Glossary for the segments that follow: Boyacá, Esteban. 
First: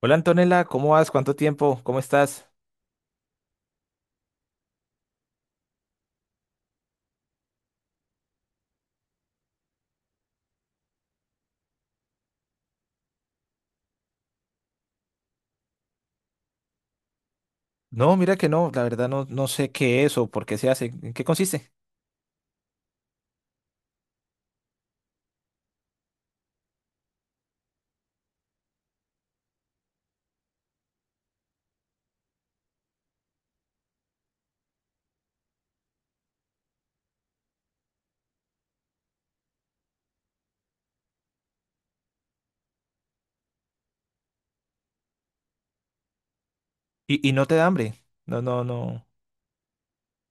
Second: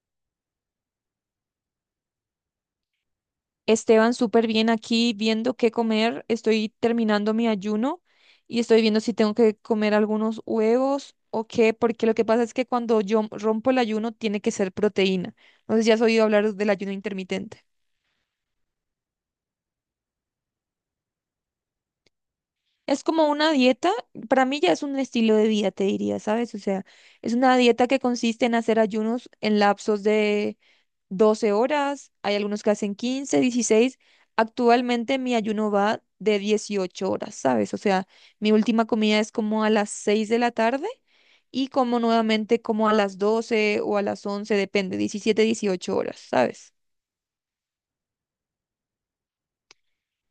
Hola Antonella, ¿cómo vas? ¿Cuánto tiempo? ¿Cómo estás? Esteban, súper bien aquí viendo qué comer. Estoy terminando mi ayuno y estoy viendo si tengo que comer algunos huevos o qué, porque lo que pasa es que cuando yo rompo el ayuno tiene que ser proteína. No sé si has oído hablar del ayuno intermitente. No, mira que no, la verdad no, no sé qué es o por qué se hace, en qué consiste. Es como una dieta, para mí ya es un estilo de vida, te diría, ¿sabes? O sea, es una dieta que consiste en hacer ayunos en lapsos de 12 horas, hay algunos que hacen 15, 16. Actualmente mi ayuno va de 18 horas, ¿sabes? O sea, mi última comida es como a las 6 de la tarde y como nuevamente como a las 12 o a las 11 depende, 17, 18 horas, ¿sabes? Y no te da hambre. No, no, no.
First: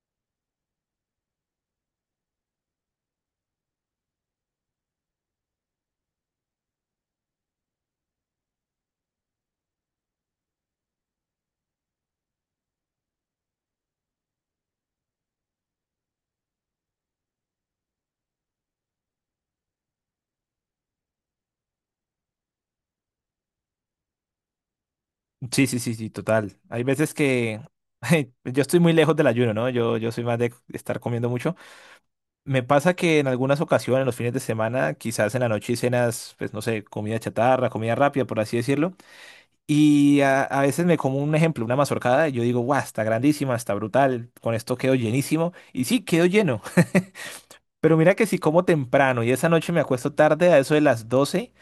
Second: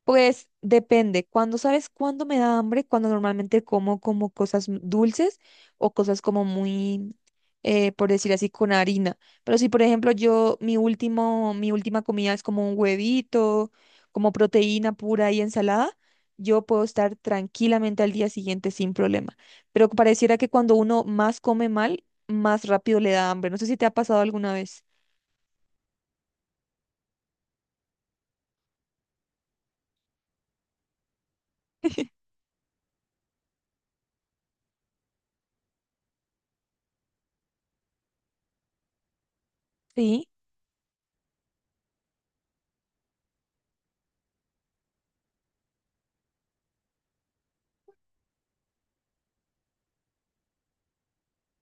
Pues depende. Cuando sabes cuándo me da hambre, cuando normalmente como cosas dulces o cosas como muy, por decir así, con harina. Pero si, por ejemplo, mi última comida es como un huevito, como proteína pura y ensalada, yo puedo estar tranquilamente al día siguiente sin problema. Pero pareciera que cuando uno más come mal, más rápido le da hambre. No sé si te ha pasado alguna vez. Sí, sí, sí, sí, total. Hay veces que yo estoy muy lejos del ayuno, ¿no? Yo soy más de estar comiendo mucho. Me pasa que en algunas ocasiones, los fines de semana, quizás en la noche y cenas, pues no sé, comida chatarra, comida rápida, por así decirlo. Y Sí, a veces me como un ejemplo, una mazorcada, y yo digo, guau, está grandísima, está brutal, con esto quedo llenísimo. Y sí, quedo lleno. Pero mira que si como temprano y esa noche me acuesto tarde a eso de las 12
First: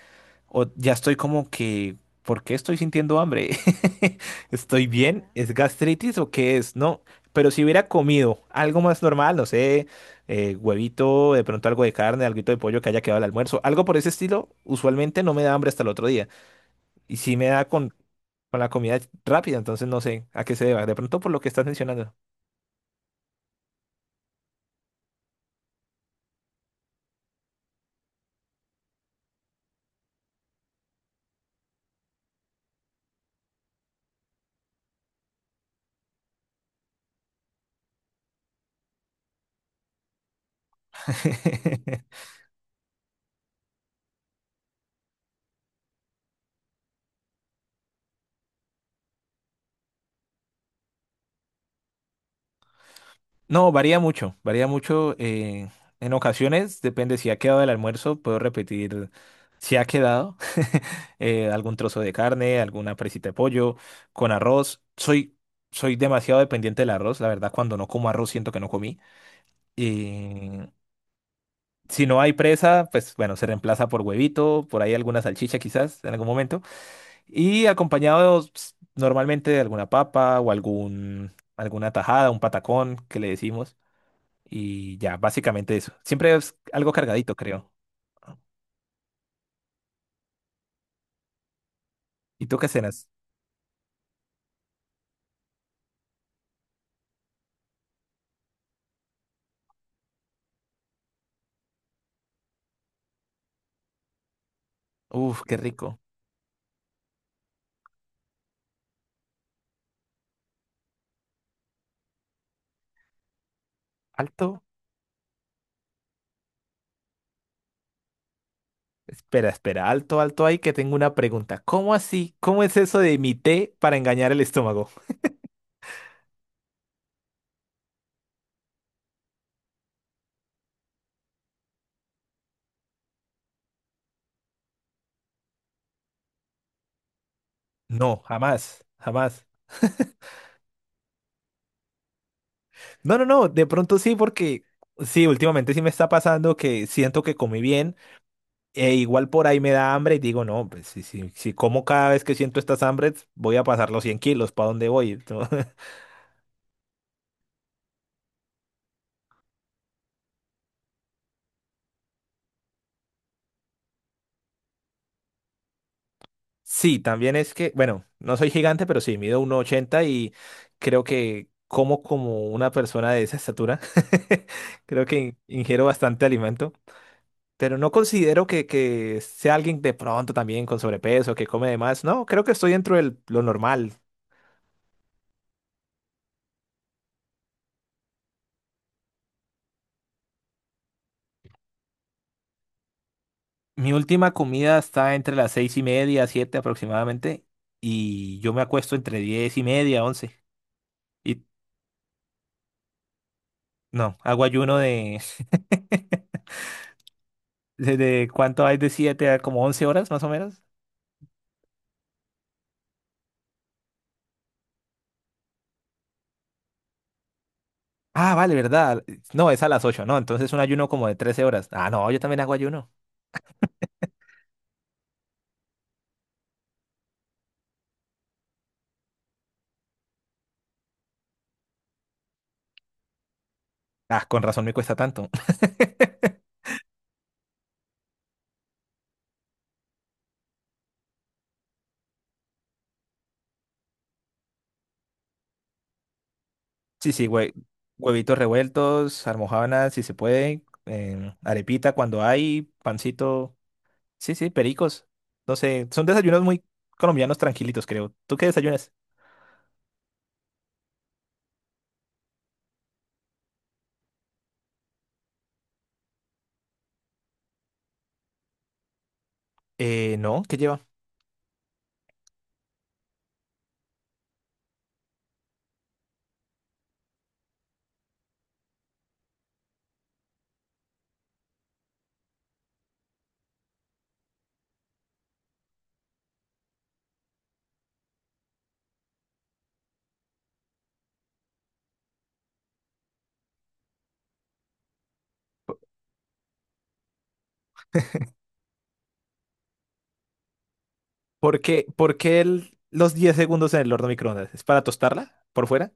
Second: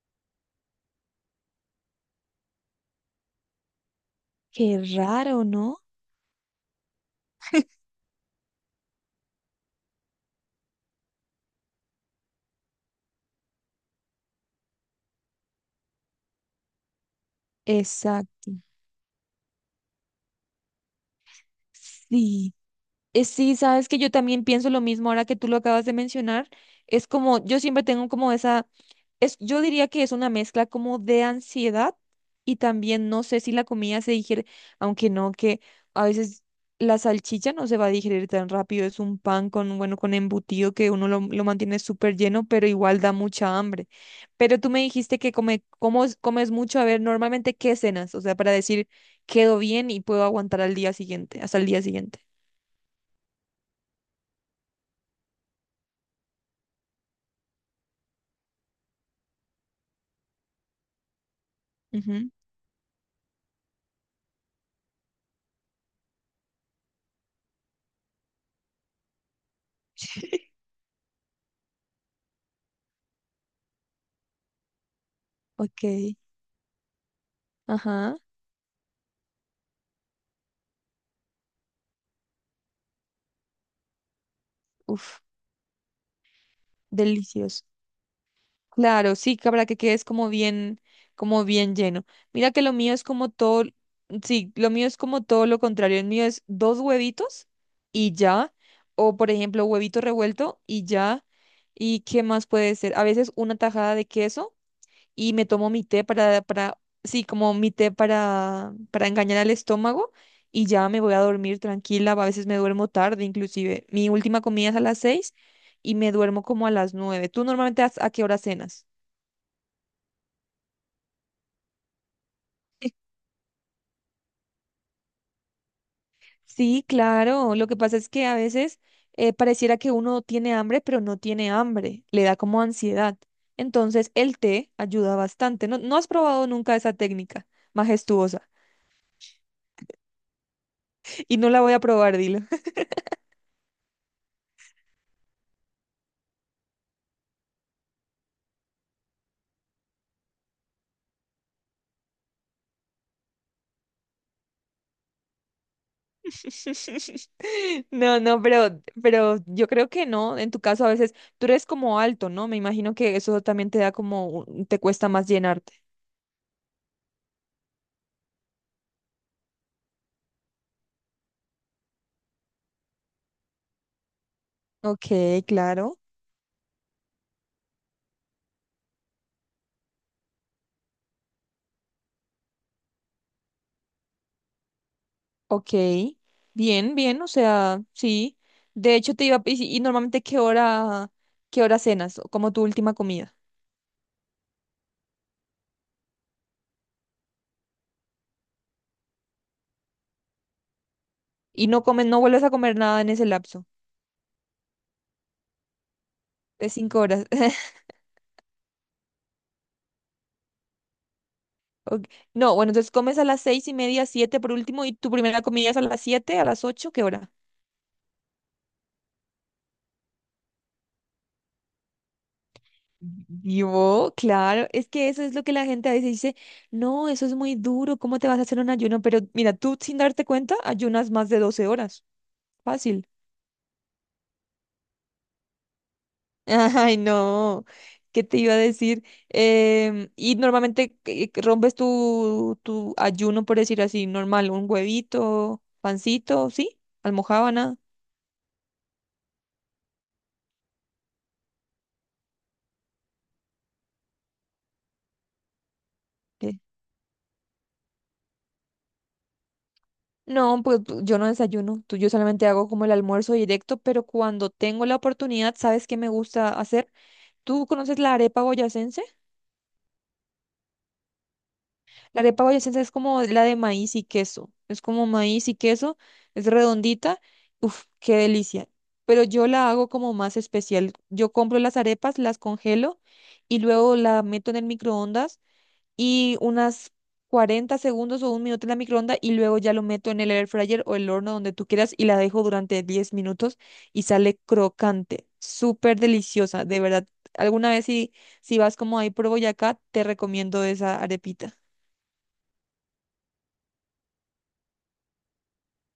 o ya estoy como que, ¿por qué estoy sintiendo hambre? qué ¿Estoy bien? raro, ¿Es ¿no? gastritis o qué es? No, pero si hubiera comido algo más normal, no sé, huevito, de pronto algo de carne, algo de pollo que haya quedado al almuerzo, algo por ese estilo, usualmente no me da hambre hasta el otro día. Y si me da con, Exacto. con la comida rápida, entonces no sé a qué se deba. De pronto por lo que estás mencionando. Sí. Sí, sabes que yo también pienso lo mismo ahora que tú lo acabas de mencionar. Es como, yo siempre tengo como yo diría que es una mezcla como de ansiedad y también no sé si la comida se digiere, aunque no, que a veces la salchicha no se va a digerir tan rápido. Es un pan con, bueno, con embutido que uno lo mantiene súper lleno, pero igual da mucha hambre. Pero tú me dijiste que comes mucho. A ver, normalmente, ¿qué cenas? O sea, para decir, quedo bien y puedo aguantar hasta el día siguiente. No, varía mucho, varía mucho. En ocasiones, depende si ha quedado el almuerzo, puedo repetir si ha quedado algún trozo de carne, alguna presita de pollo, con arroz. Soy demasiado dependiente del arroz, la verdad, cuando no como arroz siento que no comí. Y si no hay presa, pues bueno, se reemplaza por huevito, por ahí alguna salchicha Ok, quizás en algún momento. Y ajá, acompañado pues, normalmente de alguna papa o algún, alguna tajada, un patacón que le decimos. Y ya, uf, básicamente eso. Siempre es algo cargadito, delicioso. creo. Claro, sí, que para que quedes como bien lleno. ¿Y Mira tú que qué lo mío es cenas? como todo, sí, lo mío es como todo lo contrario. El mío es dos huevitos y ya, o por ejemplo, huevito revuelto y ya. ¿Y qué más puede ser? A veces una tajada de queso y Uf, me qué tomo mi rico. té sí, como mi té para engañar al estómago y ya me voy a dormir tranquila. A veces me duermo tarde, inclusive. Mi última Alto. comida es a las seis y me duermo como a las 9. ¿Tú normalmente a qué hora cenas? Espera, espera, alto, alto ahí que tengo una pregunta. ¿Cómo así? ¿Cómo es eso de mi té para engañar el estómago? Sí, claro. Lo que pasa es que a veces pareciera que uno tiene hambre, pero no tiene hambre. Le da como ansiedad. Entonces el té ayuda bastante. No, ¿no has probado nunca esa técnica No, majestuosa? jamás, jamás. Y no la voy a probar, dilo. No, no, no, de pronto sí, porque sí, últimamente sí me está pasando que siento que comí bien e igual por ahí me da hambre y digo, no, pues si como cada vez que siento estas hambres, voy a pasar los 100 kilos, ¿para dónde voy? No, no, pero yo creo que no. En tu caso, a veces tú eres como alto, ¿no? Me imagino que eso también te da como, te cuesta más llenarte. Sí, también es que, bueno, no soy gigante, pero sí, mido 1,80 y creo que como como una persona de esa estatura. Creo Ok, que ingiero claro. bastante alimento, pero no considero que sea alguien de pronto también con sobrepeso, que come de más. No, creo que estoy dentro de lo normal. Ok. Bien, bien, o sea, sí. De hecho, te iba a... ¿Y, si, y normalmente qué hora cenas? O como tu última comida. Mi última comida está entre las 6:30, 7 aproximadamente, y yo me acuesto entre 10:30, 11. Y ¿Y no comes, no vuelves a comer nada en ese lapso no, hago ayuno de, de 5 horas? ¿Cuánto hay de 7 a como 11 horas más o menos? Ok, no, bueno, entonces comes a las 6 y media, siete por último, y tu primera comida es a las siete, a las ocho, ¿qué hora? Ah, vale, ¿verdad? No, es a las 8, ¿no? Entonces un ayuno como de 13 horas. Ah, no, yo también hago ayuno. Yo, claro, es que eso es lo que la gente a veces dice, no, eso es muy duro, ¿cómo te vas a hacer un ayuno? Pero mira, tú sin darte cuenta, ayunas más de 12 horas, fácil. Ah, con razón me cuesta tanto. Ay, no, ¿qué te iba a decir? Y normalmente ¿qué rompes tu ayuno, por decir así, normal, un huevito, pancito, ¿sí? Sí, sí, güey. Almojábana. Huevitos revueltos, almojábanas si se puede, arepita cuando hay, pancito. Sí, sí, pericos. No sé, son desayunos ¿Qué? muy colombianos tranquilitos, creo. ¿Tú qué desayunas? No, pues yo no desayuno, tú, yo solamente hago como el almuerzo directo, pero cuando tengo la oportunidad, ¿sabes qué me gusta hacer? ¿Tú conoces la arepa boyacense? No, ¿qué lleva? La arepa boyacense es como la de maíz y queso. Es como maíz y queso, es redondita. Uf, qué delicia. Pero yo la hago como más especial. Yo compro las arepas, las congelo y luego la meto en el microondas y unas 40 segundos o un minuto en la microonda y luego ya lo meto en el air fryer o el horno donde tú quieras y la dejo durante 10 minutos y sale crocante, súper deliciosa, de verdad. Alguna vez si vas como ahí por Boyacá, te recomiendo esa arepita. ¿Por qué los 10 segundos en el horno microondas? ¿Es para tostarla por fuera?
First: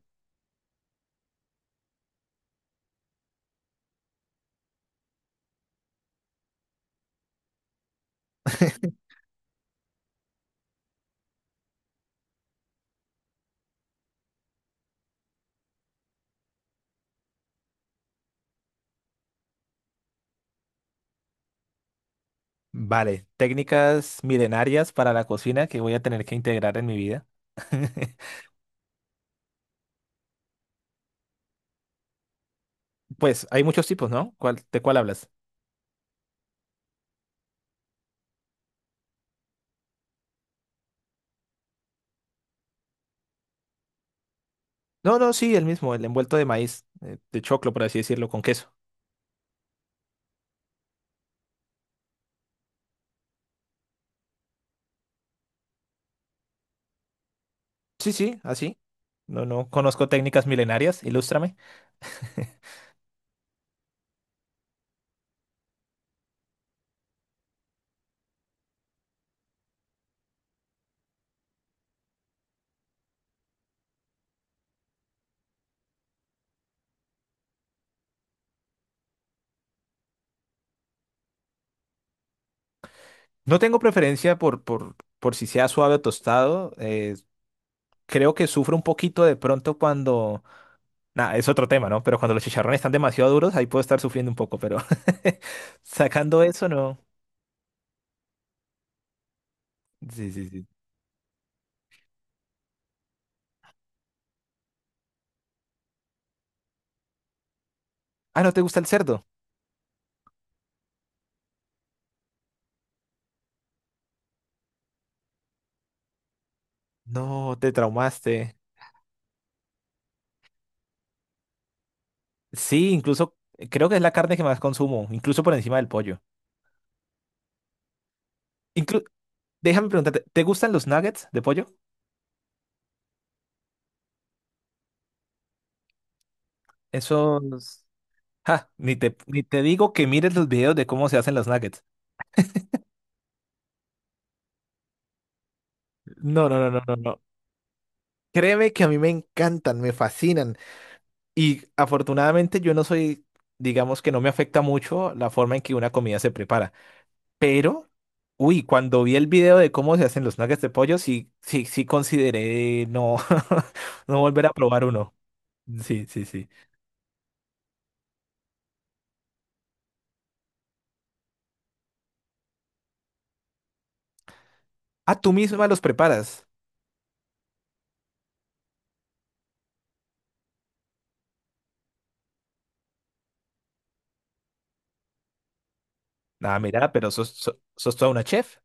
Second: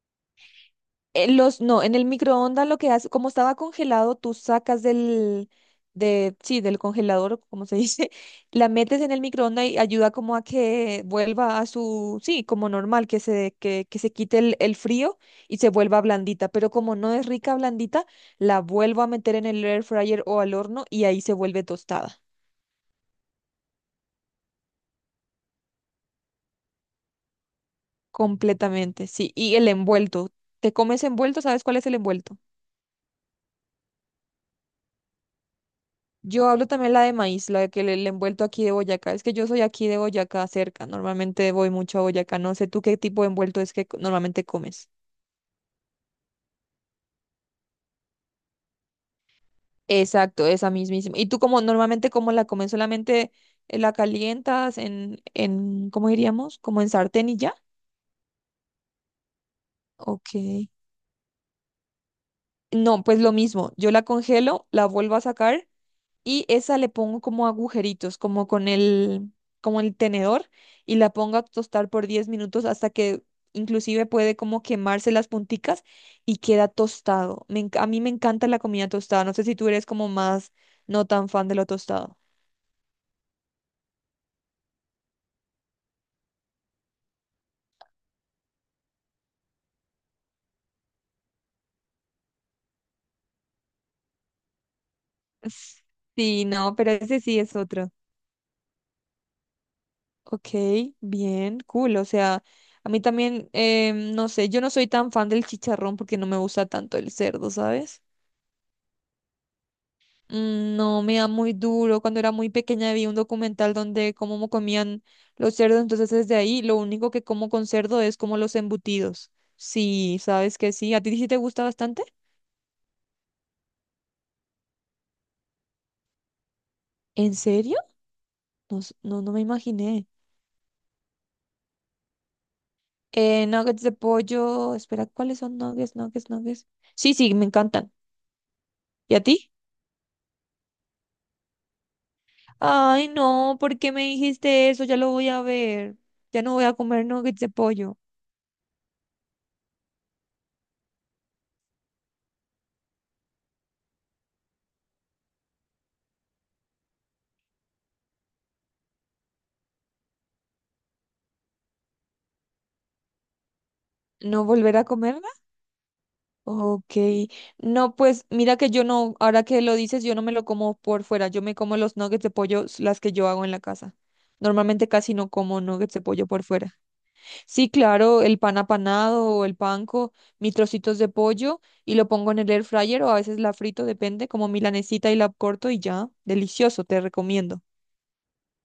Los, no, en el microondas lo que hace, como estaba congelado, tú sacas sí, del congelador, o como se dice, la metes en el microondas y ayuda como a que vuelva a su, sí, como normal, que se quite el frío y se vuelva blandita. Pero como no es rica blandita, la vuelvo a meter en el air fryer o al horno y ahí se vuelve tostada. Vale, técnicas milenarias para la cocina que voy a tener que integrar en mi vida. Completamente, sí. Y el envuelto. ¿Te comes envuelto? ¿Sabes cuál es el envuelto? Pues hay muchos tipos, ¿no? ¿De cuál hablas? Yo hablo también la de maíz, la que le envuelto aquí de Boyacá. Es que yo soy aquí de Boyacá cerca. Normalmente voy mucho a Boyacá. No sé tú qué tipo de envuelto es que normalmente comes. No, no, sí, el mismo, el envuelto de maíz, de choclo, por así decirlo, con queso. Exacto, esa mismísima. ¿Y tú como normalmente cómo la comes? ¿Solamente la calientas ¿cómo diríamos? ¿Como en sartén y ya? Sí, sí, así. No, no conozco Ok. técnicas milenarias, ilústrame. No, pues lo mismo. Yo la congelo, la vuelvo a sacar. Y esa le pongo como agujeritos, como el tenedor y la pongo a tostar por 10 minutos hasta que inclusive puede como quemarse las punticas y queda tostado. A mí me encanta la comida tostada, no sé si tú eres como más no tan fan de lo tostado. No tengo preferencia por si sea suave o tostado. Creo que sufro un poquito de pronto cuando... Nah, es otro tema, ¿no? Pero cuando los chicharrones están demasiado duros, ahí puedo estar sufriendo un poco, pero S- sacando Sí, eso, no, pero no. ese sí es otro. Sí, sí, Ok, sí. bien, cool. O sea, a mí también, no sé, yo no soy tan fan del chicharrón porque no me gusta tanto el cerdo, ¿sabes? Ah, ¿no te gusta el cerdo? Mm, no, me da muy duro. Cuando era muy pequeña vi un documental donde cómo comían los cerdos, entonces desde ahí lo único que como No, con te cerdo es como traumaste. los embutidos. Sí, sabes que sí. ¿A ti sí te gusta bastante? Sí, incluso creo que es la carne que más consumo, incluso por encima del pollo. ¿En serio? No, Inclu- no, no me Déjame imaginé. preguntarte, ¿te gustan los nuggets de pollo? Nuggets de pollo. Espera, ¿cuáles son nuggets? Sí, sí, me Esos... encantan. Ja, ni te, ¿Y a ni ti? te digo que mires los videos de cómo se hacen los nuggets. Ay, no, ¿por qué me dijiste eso? Ya lo voy a ver. Ya No, no no, voy no, a no, no, comer no. nuggets de pollo. Créeme que a mí me encantan, me fascinan. Y afortunadamente yo no soy, digamos que no me afecta mucho la forma en que una comida se prepara. Pero, uy, cuando vi el video de cómo se hacen los nuggets de pollo, sí, sí, sí consideré no, no ¿No volver a volver a probar uno. comer? Sí, sí, sí. Ok, no, pues mira que yo no, ahora que lo dices, yo no me lo como por fuera, yo me como los nuggets de pollo, s- las que yo hago en la casa. Normalmente casi Ah, no tú como misma los nuggets de pollo por preparas. fuera. Sí, claro, el pan apanado o el panco, mis trocitos de pollo y lo pongo en el air fryer o a veces la frito, depende, como milanesita y la corto y ya, Nada, delicioso, mira, te pero sos, so- recomiendo. sos toda una chef.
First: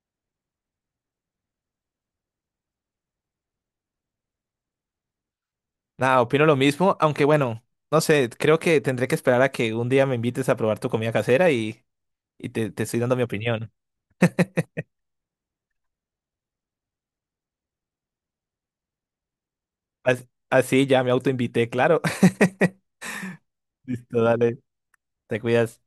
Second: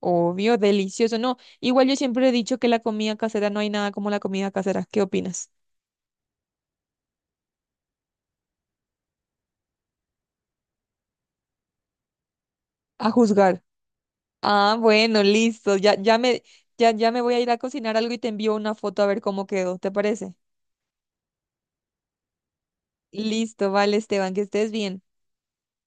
Obvio, delicioso, no. Igual yo siempre he dicho que la comida casera no hay nada como la comida casera. ¿Qué opinas? Nada, opino lo mismo, aunque bueno, no sé, creo que tendré que esperar a que un día me invites a probar tu comida casera y, y te estoy A dando mi juzgar. opinión. Ah, bueno, listo. Ya me voy a ir a cocinar algo y te envío una foto a ver cómo quedó. ¿Te parece? Así ya me autoinvité, claro. Listo, vale, Listo, Esteban, que dale, estés bien. te cuidas.